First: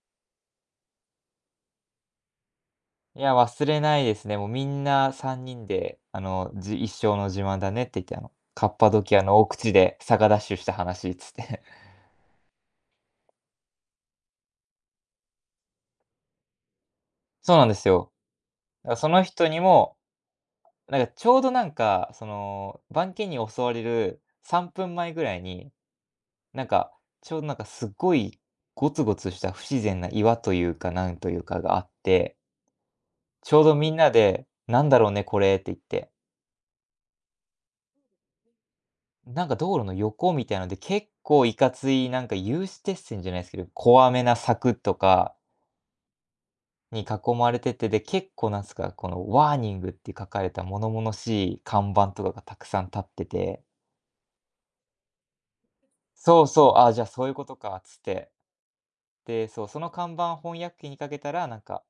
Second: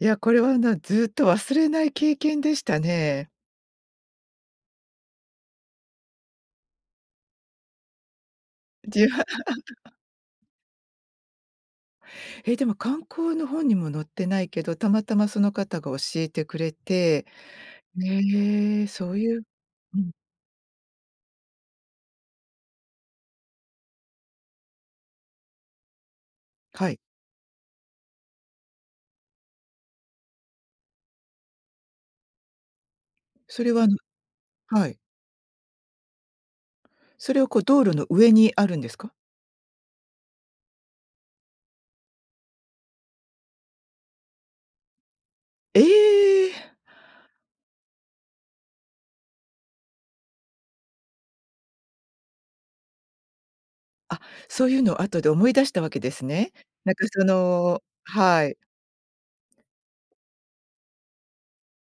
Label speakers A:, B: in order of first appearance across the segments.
A: いや、これは、な、ずっと忘れない経験でした
B: い
A: ね。
B: や、忘れないですね、もう。皆んな3人で、あの、じ「一生の自慢だね」って言って、「あのカッパド
A: じ
B: キヤ
A: ま
B: の奥地で 坂ダッシュした話」つって。
A: え、でも、観光の本にも載ってないけど、たまたまその方が教えてくれて、
B: そうなんですよ。
A: ねえ、
B: だ、そ
A: そう
B: の
A: いう
B: 人にも、
A: うん。
B: なんか、ちょうどなんか、その番犬に襲われる3分前位に、なん
A: は
B: か、
A: い。
B: ちょうどなんかすっごいごつごつした不自然な岩と言うか、何と言うかがあって丁
A: それ
B: 度
A: はあ
B: 皆ん
A: の
B: なで、
A: は
B: 「何
A: い。
B: だろうね、これ」って言って。
A: それはこう、道路の上にあるんですか？
B: なんか、道路の横みたいので、結構いかついなんか、有刺鉄線じゃないすけど、怖めな柵とか
A: ええ。
B: に、囲まれてて、で、結構何すか、この、ワーニングって書かれた物々しい看板とかが沢山建ってて
A: あ、そういうのを、後で思い出した訳です
B: そう
A: ね。
B: そう、「あ、
A: なん
B: じゃあ、
A: か、
B: そ
A: そ
B: う言うことか」っ
A: の
B: つって。
A: はい。
B: で、そう、その看板翻訳機にかけたら、なんか、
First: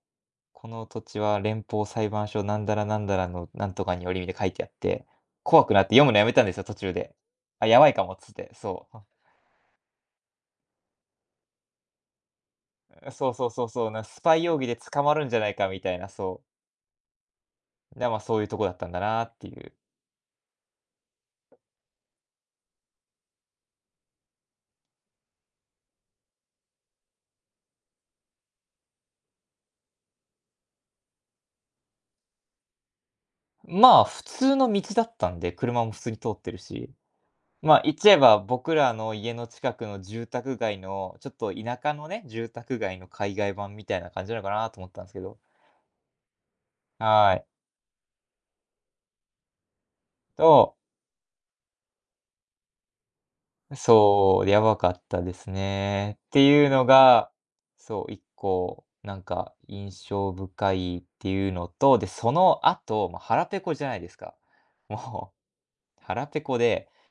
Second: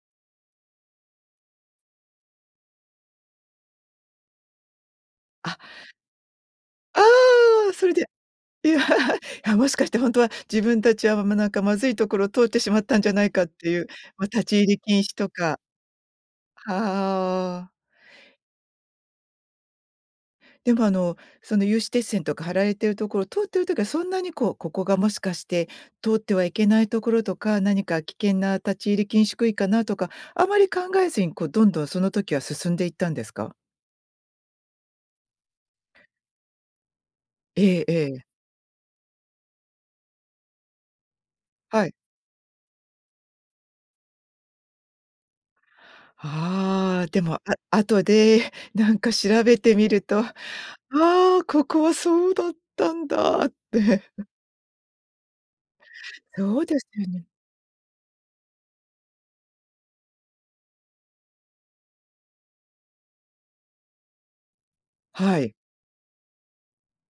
B: 「この土地は、連邦裁判所なんだら、なんだらの、なんとかにより」みで書いてあって、
A: あ
B: 怖くなって読むの止めたんですよ、途中
A: あ
B: で。「あ、
A: あ、
B: や
A: そ
B: ば
A: れ
B: い
A: で
B: かも」っつって、
A: いやい
B: そう。は
A: やもしかして、ほんとは自分達は、ま、何かまずい所を通ってしまったん
B: う
A: じ
B: う、
A: ゃな
B: そ
A: い
B: う
A: か
B: そ
A: っ
B: うそ
A: て
B: う
A: いう、
B: そう、なん、ス
A: ま、
B: パ
A: 立
B: イ
A: ち
B: 容疑
A: 入
B: で
A: り禁
B: 捕ま
A: 止
B: る
A: と
B: んじゃない
A: か。
B: か、みたいなそう。
A: ああ。
B: で、ま、そういうとこだったんだなっていう。
A: でもあの、その有刺鉄線とか貼られている所、通ってる時は、そんなにこう、ここがもしかして、通ってはいけない所とか、何か危険な立ち入り禁止区域かなとか、余り考えずに、こう、どんどんその時は進んで行ったんですか？
B: まあ、普通の道だったんで、車も普通に通ってるし、
A: え
B: ま、
A: え
B: 言っち
A: え
B: ゃえ
A: え。
B: ば、僕らの家の近くの住宅街のちょっと田
A: はい。
B: 舎のね、住宅街の、海外版みたいな感じなのかなと思ったんですけど。
A: ああ、で
B: は
A: も、あ
B: い。
A: 後で、なんか調べてみると、「あ、
B: と
A: ここはそうだったんだ」って。
B: そう、やばかったですね、って
A: そ
B: い
A: う
B: う
A: で
B: の
A: すよね
B: が、そう、1個、なんか印象深いっていうのと。で、その後、まあ、腹ぺこじゃないですか、も
A: はい。
B: う腹ぺこで